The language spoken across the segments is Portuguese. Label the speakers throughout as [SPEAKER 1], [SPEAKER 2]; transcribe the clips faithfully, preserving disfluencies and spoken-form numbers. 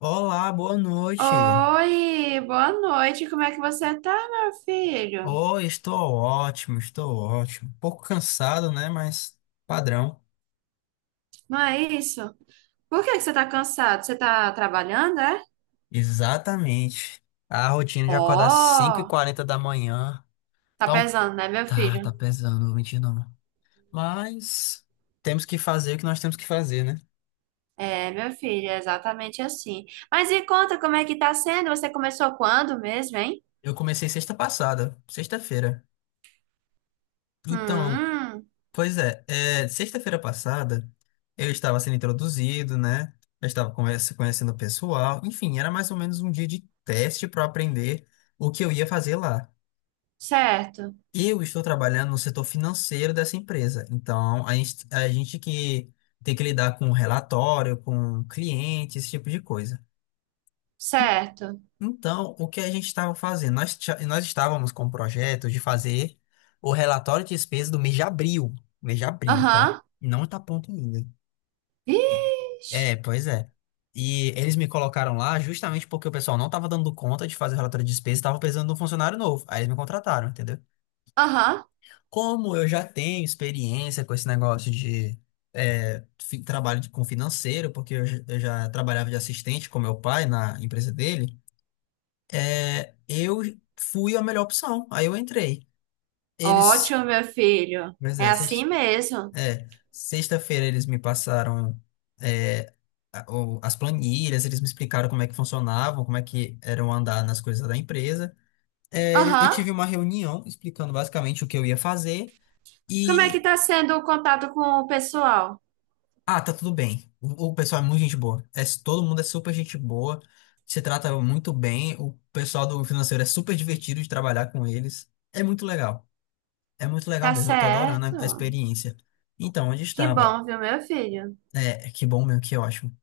[SPEAKER 1] Olá, boa noite.
[SPEAKER 2] Oi, boa noite. Como é que você tá, meu filho?
[SPEAKER 1] Oh, estou ótimo, estou ótimo. Um pouco cansado, né? Mas padrão.
[SPEAKER 2] Não é isso? Por que que você tá cansado? Você tá trabalhando, é?
[SPEAKER 1] Exatamente. A rotina de acordar às
[SPEAKER 2] Ó,
[SPEAKER 1] cinco e quarenta da manhã.
[SPEAKER 2] tá
[SPEAKER 1] Então,
[SPEAKER 2] pesando, né, meu
[SPEAKER 1] tá, tá
[SPEAKER 2] filho?
[SPEAKER 1] pesando, não vou mentir não. Mas temos que fazer o que nós temos que fazer, né?
[SPEAKER 2] É, meu filho, é exatamente assim. Mas me conta como é que tá sendo? Você começou quando mesmo, hein?
[SPEAKER 1] Eu comecei sexta passada, sexta-feira. Então,
[SPEAKER 2] Hum,
[SPEAKER 1] pois é, é, sexta-feira passada eu estava sendo introduzido, né? Eu estava conversa- conhecendo o pessoal, enfim, era mais ou menos um dia de teste para aprender o que eu ia fazer lá.
[SPEAKER 2] certo,
[SPEAKER 1] Eu estou trabalhando no setor financeiro dessa empresa, então a gente, a gente que tem que lidar com relatório, com cliente, esse tipo de coisa.
[SPEAKER 2] certo.
[SPEAKER 1] Então, o que a gente estava fazendo? Nós, tia- nós estávamos com o projeto de fazer o relatório de despesa do mês de abril, mês de abril, tá?
[SPEAKER 2] Aham.
[SPEAKER 1] Não tá pronto ainda.
[SPEAKER 2] Ixi.
[SPEAKER 1] É, pois é. E eles me colocaram lá justamente porque o pessoal não estava dando conta de fazer relatório de despesa, e estava precisando de um funcionário novo. Aí eles me contrataram, entendeu?
[SPEAKER 2] Aham.
[SPEAKER 1] Como eu já tenho experiência com esse negócio de é, fi- trabalho de- com financeiro, porque eu, j- eu já trabalhava de assistente com meu pai na empresa dele, é, eu fui a melhor opção. Aí eu entrei. Eles.
[SPEAKER 2] Ótimo, meu filho.
[SPEAKER 1] Mas
[SPEAKER 2] É
[SPEAKER 1] é,
[SPEAKER 2] assim mesmo.
[SPEAKER 1] É, sexta-feira eles me passaram é, a- o- as planilhas, eles me explicaram como é que funcionavam, como é que eram andar nas coisas da empresa. É, eu
[SPEAKER 2] Aham.
[SPEAKER 1] tive uma reunião explicando basicamente o que eu ia fazer
[SPEAKER 2] Como é que
[SPEAKER 1] e,
[SPEAKER 2] tá sendo o contato com o pessoal?
[SPEAKER 1] ah, tá tudo bem. O, o pessoal é muito gente boa. É, todo mundo é super gente boa, se trata muito bem. O pessoal do financeiro é super divertido de trabalhar com eles. É muito legal. É muito legal
[SPEAKER 2] Tá
[SPEAKER 1] mesmo. Eu tô adorando a, a
[SPEAKER 2] certo.
[SPEAKER 1] experiência. Então, onde
[SPEAKER 2] Que
[SPEAKER 1] estava?
[SPEAKER 2] bom, viu, meu filho?
[SPEAKER 1] É, que bom mesmo, que ótimo.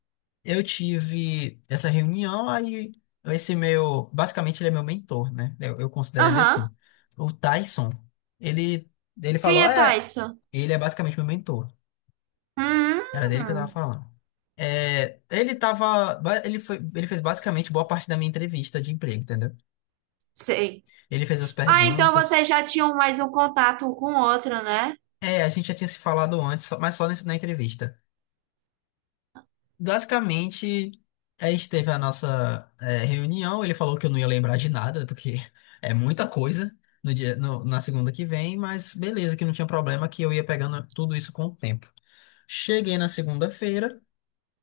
[SPEAKER 1] Eu tive essa reunião, aí esse meu, basicamente ele é meu mentor, né? Eu, eu considero ele
[SPEAKER 2] Aham.
[SPEAKER 1] assim. O Tyson, ele, ele
[SPEAKER 2] Quem
[SPEAKER 1] falou,
[SPEAKER 2] é
[SPEAKER 1] é,
[SPEAKER 2] Tyson?
[SPEAKER 1] ele é basicamente meu mentor. Era dele que eu tava
[SPEAKER 2] Hum,
[SPEAKER 1] falando. É, ele tava, ba- ele foi, ele fez basicamente boa parte da minha entrevista de emprego, entendeu?
[SPEAKER 2] sei.
[SPEAKER 1] Ele fez as
[SPEAKER 2] Ah, então vocês
[SPEAKER 1] perguntas.
[SPEAKER 2] já tinham mais um contato um com o outro, né?
[SPEAKER 1] É, a gente já tinha se falado antes, só- mas só nesse- na entrevista. Basicamente, a gente teve a nossa eh, reunião. Ele falou que eu não ia lembrar de nada, porque é muita coisa no dia, no- na segunda que vem, mas beleza, que não tinha problema, que eu ia pegando tudo isso com o tempo. Cheguei na segunda-feira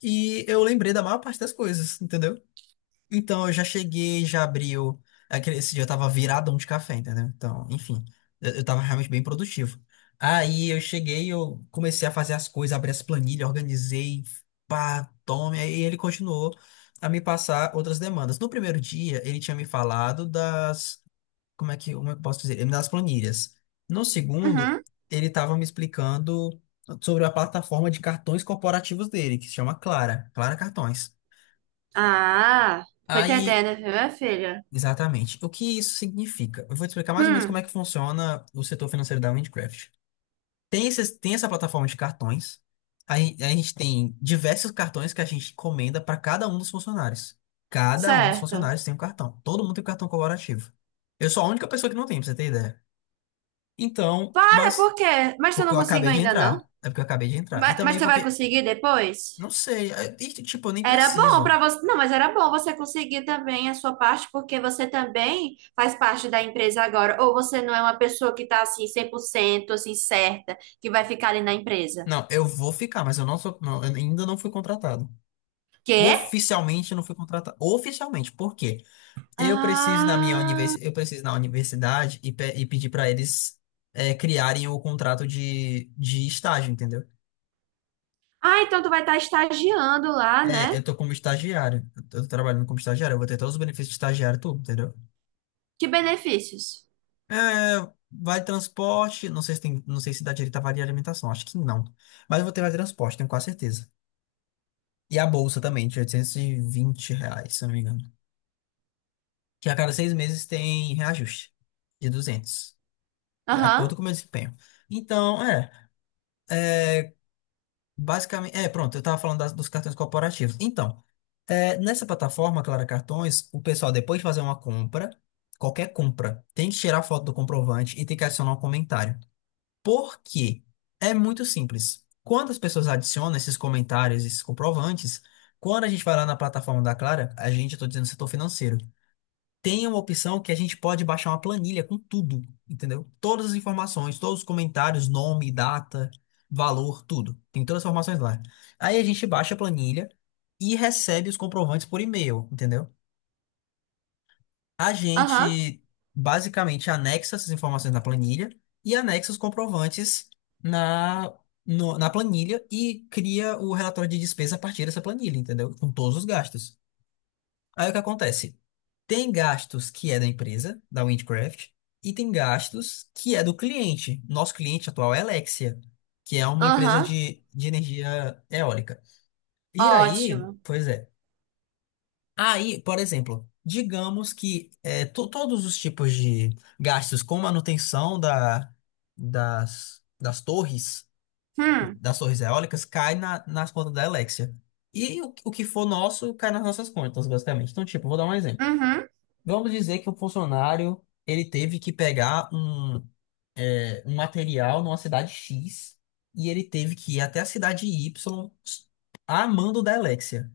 [SPEAKER 1] e eu lembrei da maior parte das coisas, entendeu? Então, eu já cheguei, já abriu. Aquele, esse dia eu tava viradão de café, entendeu? Então, enfim, eu, eu tava realmente bem produtivo. Aí eu cheguei, eu comecei a fazer as coisas, abri as planilhas, organizei, pá, tome. Aí ele continuou a me passar outras demandas. No primeiro dia, ele tinha me falado das. Como é que, como é que eu posso dizer? Ele me dá as planilhas. No segundo,
[SPEAKER 2] Uhum.
[SPEAKER 1] ele tava me explicando sobre a plataforma de cartões corporativos dele, que se chama Clara, Clara Cartões.
[SPEAKER 2] Ah, tô
[SPEAKER 1] Aí
[SPEAKER 2] entendendo, viu, minha filha?
[SPEAKER 1] exatamente. O que isso significa? Eu vou te explicar mais ou menos como é
[SPEAKER 2] Hum,
[SPEAKER 1] que funciona o setor financeiro da Windcraft. Tem, esses, tem essa plataforma de cartões. Aí a gente tem diversos cartões que a gente encomenda para cada um dos funcionários. Cada um dos
[SPEAKER 2] certo.
[SPEAKER 1] funcionários tem um cartão. Todo mundo tem um cartão colaborativo. Eu sou a única pessoa que não tem, pra você ter ideia. Então,
[SPEAKER 2] Para,
[SPEAKER 1] mas
[SPEAKER 2] por quê? Mas eu
[SPEAKER 1] porque
[SPEAKER 2] não
[SPEAKER 1] eu
[SPEAKER 2] consigo
[SPEAKER 1] acabei de
[SPEAKER 2] ainda, não?
[SPEAKER 1] entrar. É porque eu acabei de entrar. E
[SPEAKER 2] Mas, mas
[SPEAKER 1] também
[SPEAKER 2] tu vai
[SPEAKER 1] porque,
[SPEAKER 2] conseguir depois?
[SPEAKER 1] não sei, é- e, tipo, eu nem
[SPEAKER 2] Era bom
[SPEAKER 1] preciso.
[SPEAKER 2] para você. Não, mas era bom você conseguir também a sua parte, porque você também faz parte da empresa agora. Ou você não é uma pessoa que tá assim cem por cento assim certa, que vai ficar ali na empresa.
[SPEAKER 1] Não, eu vou ficar, mas eu não sou, não, eu ainda não fui contratado.
[SPEAKER 2] Quê?
[SPEAKER 1] Oficialmente eu não fui contratado. Oficialmente, por quê? Eu preciso ir na minha
[SPEAKER 2] Ah,
[SPEAKER 1] universidade, eu preciso ir na universidade e, pe- e pedir para eles é, criarem o contrato de, de estágio, entendeu?
[SPEAKER 2] ah, então tu vai estar estagiando lá,
[SPEAKER 1] É,
[SPEAKER 2] né?
[SPEAKER 1] eu tô como estagiário, eu tô trabalhando como estagiário, eu vou ter todos os benefícios de estagiário, tudo, entendeu?
[SPEAKER 2] Que benefícios?
[SPEAKER 1] É, vale transporte, não sei se tem, não sei se dá direito a vale alimentação, acho que não. Mas eu vou ter vale transporte, tenho quase certeza. E a bolsa também, de oitocentos e vinte reais, se eu não me engano. Que a cada seis meses tem reajuste de duzentos, de
[SPEAKER 2] Aham,
[SPEAKER 1] acordo com o meu desempenho. Então, é, basicamente, é, pronto, eu estava falando das- dos cartões corporativos. Então, é, nessa plataforma, Clara Cartões, o pessoal, depois de fazer uma compra, qualquer compra, tem que tirar foto do comprovante e tem que adicionar um comentário. Por quê? É muito simples. Quando as pessoas adicionam esses comentários, esses comprovantes, quando a gente vai lá na plataforma da Clara, a gente, eu tô dizendo setor financeiro, tem uma opção que a gente pode baixar uma planilha com tudo, entendeu? Todas as informações, todos os comentários, nome, data, valor, tudo. Tem todas as informações lá. Aí a gente baixa a planilha e recebe os comprovantes por e-mail, entendeu? A
[SPEAKER 2] aham,
[SPEAKER 1] gente basicamente anexa essas informações na planilha e anexa os comprovantes na, no- na planilha e cria o relatório de despesa a partir dessa planilha, entendeu? Com todos os gastos. Aí o que acontece? Tem gastos que é da empresa, da Windcraft, e tem gastos que é do cliente. Nosso cliente atual é a Alexia, que é uma empresa
[SPEAKER 2] aham.
[SPEAKER 1] de, de energia eólica. E aí,
[SPEAKER 2] Ótimo.
[SPEAKER 1] pois é. Aí, por exemplo, digamos que é, to- todos os tipos de gastos com manutenção da, das, das torres,
[SPEAKER 2] Hum,
[SPEAKER 1] das torres eólicas, cai na, nas contas da Alexia. E o, o que for nosso cai nas nossas contas, basicamente. Então, tipo, vou dar um exemplo.
[SPEAKER 2] uhum,
[SPEAKER 1] Vamos dizer que o funcionário ele teve que pegar um, é, um material numa cidade X e ele teve que ir até a cidade Y a mando da Alexia.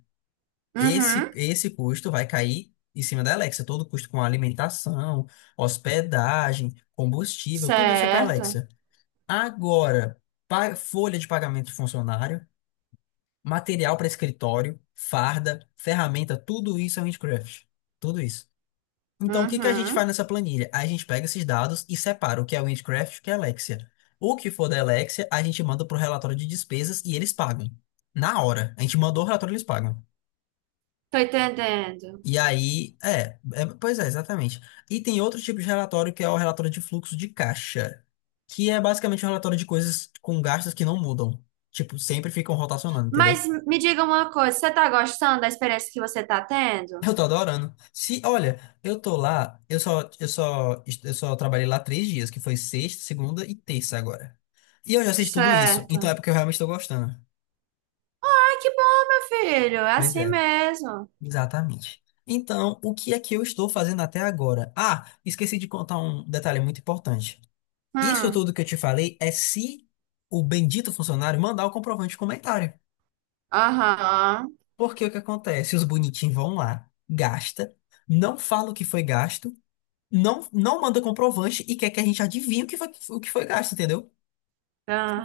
[SPEAKER 1] Esse,
[SPEAKER 2] uhum.
[SPEAKER 1] esse custo vai cair em cima da Alexia. Todo custo com alimentação, hospedagem, combustível, tudo isso é para a
[SPEAKER 2] Certo.
[SPEAKER 1] Alexia. Agora, pa- folha de pagamento de funcionário, material para escritório, farda, ferramenta, tudo isso é Windcraft. Tudo isso. Então, o que que a gente faz
[SPEAKER 2] Uhum.
[SPEAKER 1] nessa planilha? A gente pega esses dados e separa o que é Windcraft e o que é Alexia. O que for da Alexia, a gente manda para o relatório de despesas e eles pagam. Na hora. A gente mandou o relatório, e eles pagam.
[SPEAKER 2] Tô entendendo.
[SPEAKER 1] E aí, é, é, pois é, exatamente. E tem outro tipo de relatório que é o relatório de fluxo de caixa, que é basicamente um relatório de coisas com gastos que não mudam. Tipo, sempre ficam rotacionando, entendeu?
[SPEAKER 2] Mas me diga uma coisa, você tá gostando da experiência que você tá tendo?
[SPEAKER 1] Eu tô adorando. Se, olha, eu tô lá, eu só, eu só, eu só trabalhei lá três dias, que foi sexta, segunda e terça agora. E eu já sei de tudo isso, então
[SPEAKER 2] Certo.
[SPEAKER 1] é porque eu realmente tô gostando.
[SPEAKER 2] Ai, que bom, meu filho. É
[SPEAKER 1] Pois
[SPEAKER 2] assim
[SPEAKER 1] é,
[SPEAKER 2] mesmo.
[SPEAKER 1] exatamente. Então, o que é que eu estou fazendo até agora? Ah, esqueci de contar um detalhe muito importante. Isso
[SPEAKER 2] Hum,
[SPEAKER 1] tudo que eu te falei é se o bendito funcionário mandar o comprovante de comentário.
[SPEAKER 2] aham,
[SPEAKER 1] Porque o que acontece? Os bonitinhos vão lá, gasta, não fala o que foi gasto. Não, não manda comprovante e quer que a gente adivinhe o que foi, o que foi gasto, entendeu?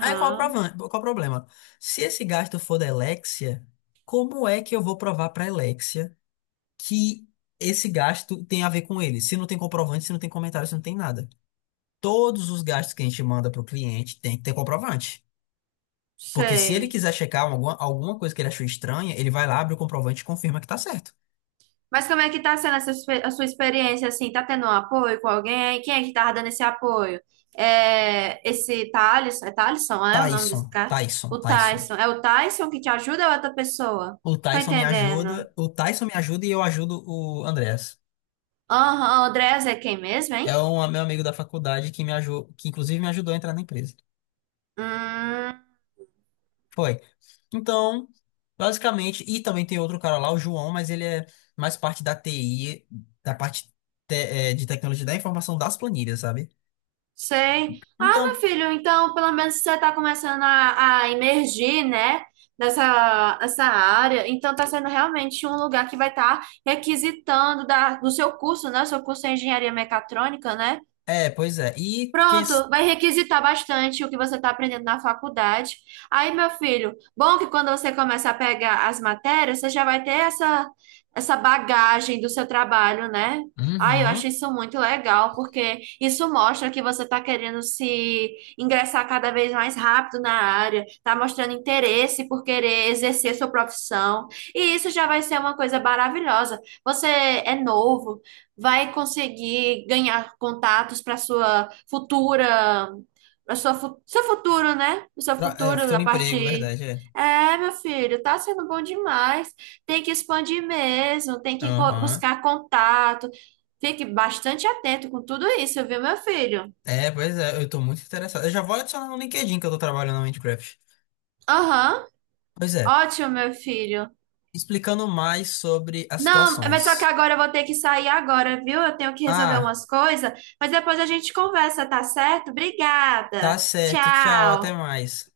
[SPEAKER 1] Aí qual é o provan- qual é o problema? Se esse gasto for da Alexia, como é que eu vou provar para Alexia que esse gasto tem a ver com ele? Se não tem comprovante, se não tem comentário, se não tem nada. Todos os gastos que a gente manda para o cliente tem que ter comprovante. Porque se ele
[SPEAKER 2] sei.
[SPEAKER 1] quiser checar alguma, alguma coisa que ele achou estranha, ele vai lá, abre o comprovante e confirma que tá certo.
[SPEAKER 2] Mas como é que tá sendo essa, espe- a sua experiência, assim? Tá tendo um apoio com alguém? Quem é que tava dando esse apoio? É, esse Thales, é Thaleson, né? O nome desse
[SPEAKER 1] Tyson,
[SPEAKER 2] cara?
[SPEAKER 1] Tyson,
[SPEAKER 2] O
[SPEAKER 1] Tyson.
[SPEAKER 2] Tyson. É o Tyson que te ajuda ou é outra pessoa?
[SPEAKER 1] O
[SPEAKER 2] Tô
[SPEAKER 1] Tyson me
[SPEAKER 2] entendendo.
[SPEAKER 1] ajuda, o Tyson me ajuda e eu ajudo o Andrés.
[SPEAKER 2] Aham, o Andrés é quem mesmo,
[SPEAKER 1] É
[SPEAKER 2] hein?
[SPEAKER 1] um é meu amigo da faculdade que me ajudou, que inclusive me ajudou a entrar na empresa.
[SPEAKER 2] Hum.
[SPEAKER 1] Foi. Então, basicamente, e também tem outro cara lá, o João, mas ele é mais parte da T I, da parte te- eh, de tecnologia da informação das planilhas, sabe?
[SPEAKER 2] Sei. Ah, meu
[SPEAKER 1] Então,
[SPEAKER 2] filho, então pelo menos você está começando a, a, emergir, né? Nessa, essa área. Então está sendo realmente um lugar que vai estar requisitando da, do seu curso, né? O seu curso é engenharia mecatrônica, né?
[SPEAKER 1] é, pois é. E quem. s-
[SPEAKER 2] Pronto, vai requisitar bastante o que você está aprendendo na faculdade. Aí, meu filho, bom que quando você começa a pegar as matérias, você já vai ter essa, essa bagagem do seu trabalho, né? Ai, eu acho
[SPEAKER 1] Uhum.
[SPEAKER 2] isso muito legal, porque isso mostra que você está querendo se ingressar cada vez mais rápido na área, está mostrando interesse por querer exercer sua profissão, e isso já vai ser uma coisa maravilhosa. Você é novo, vai conseguir ganhar contatos para sua futura, para sua fu- seu futuro, né? O seu
[SPEAKER 1] Tra- É, o
[SPEAKER 2] futuro da
[SPEAKER 1] futuro emprego,
[SPEAKER 2] parte.
[SPEAKER 1] verdade, é.
[SPEAKER 2] É, meu filho, tá sendo bom demais. Tem que expandir mesmo, tem que co-
[SPEAKER 1] Aham.
[SPEAKER 2] buscar contato. Fique bastante atento com tudo isso, viu, meu filho?
[SPEAKER 1] É, pois é, eu tô muito interessado. Eu já vou adicionar no LinkedIn que eu tô trabalhando no Minecraft.
[SPEAKER 2] Aham,
[SPEAKER 1] Pois é.
[SPEAKER 2] ótimo, meu filho.
[SPEAKER 1] Explicando mais sobre as
[SPEAKER 2] Não, mas só que
[SPEAKER 1] situações.
[SPEAKER 2] agora eu vou ter que sair agora, viu? Eu tenho que resolver
[SPEAKER 1] Ah.
[SPEAKER 2] umas coisas, mas depois a gente conversa, tá certo? Obrigada.
[SPEAKER 1] Tá certo, tchau, até
[SPEAKER 2] Tchau.
[SPEAKER 1] mais.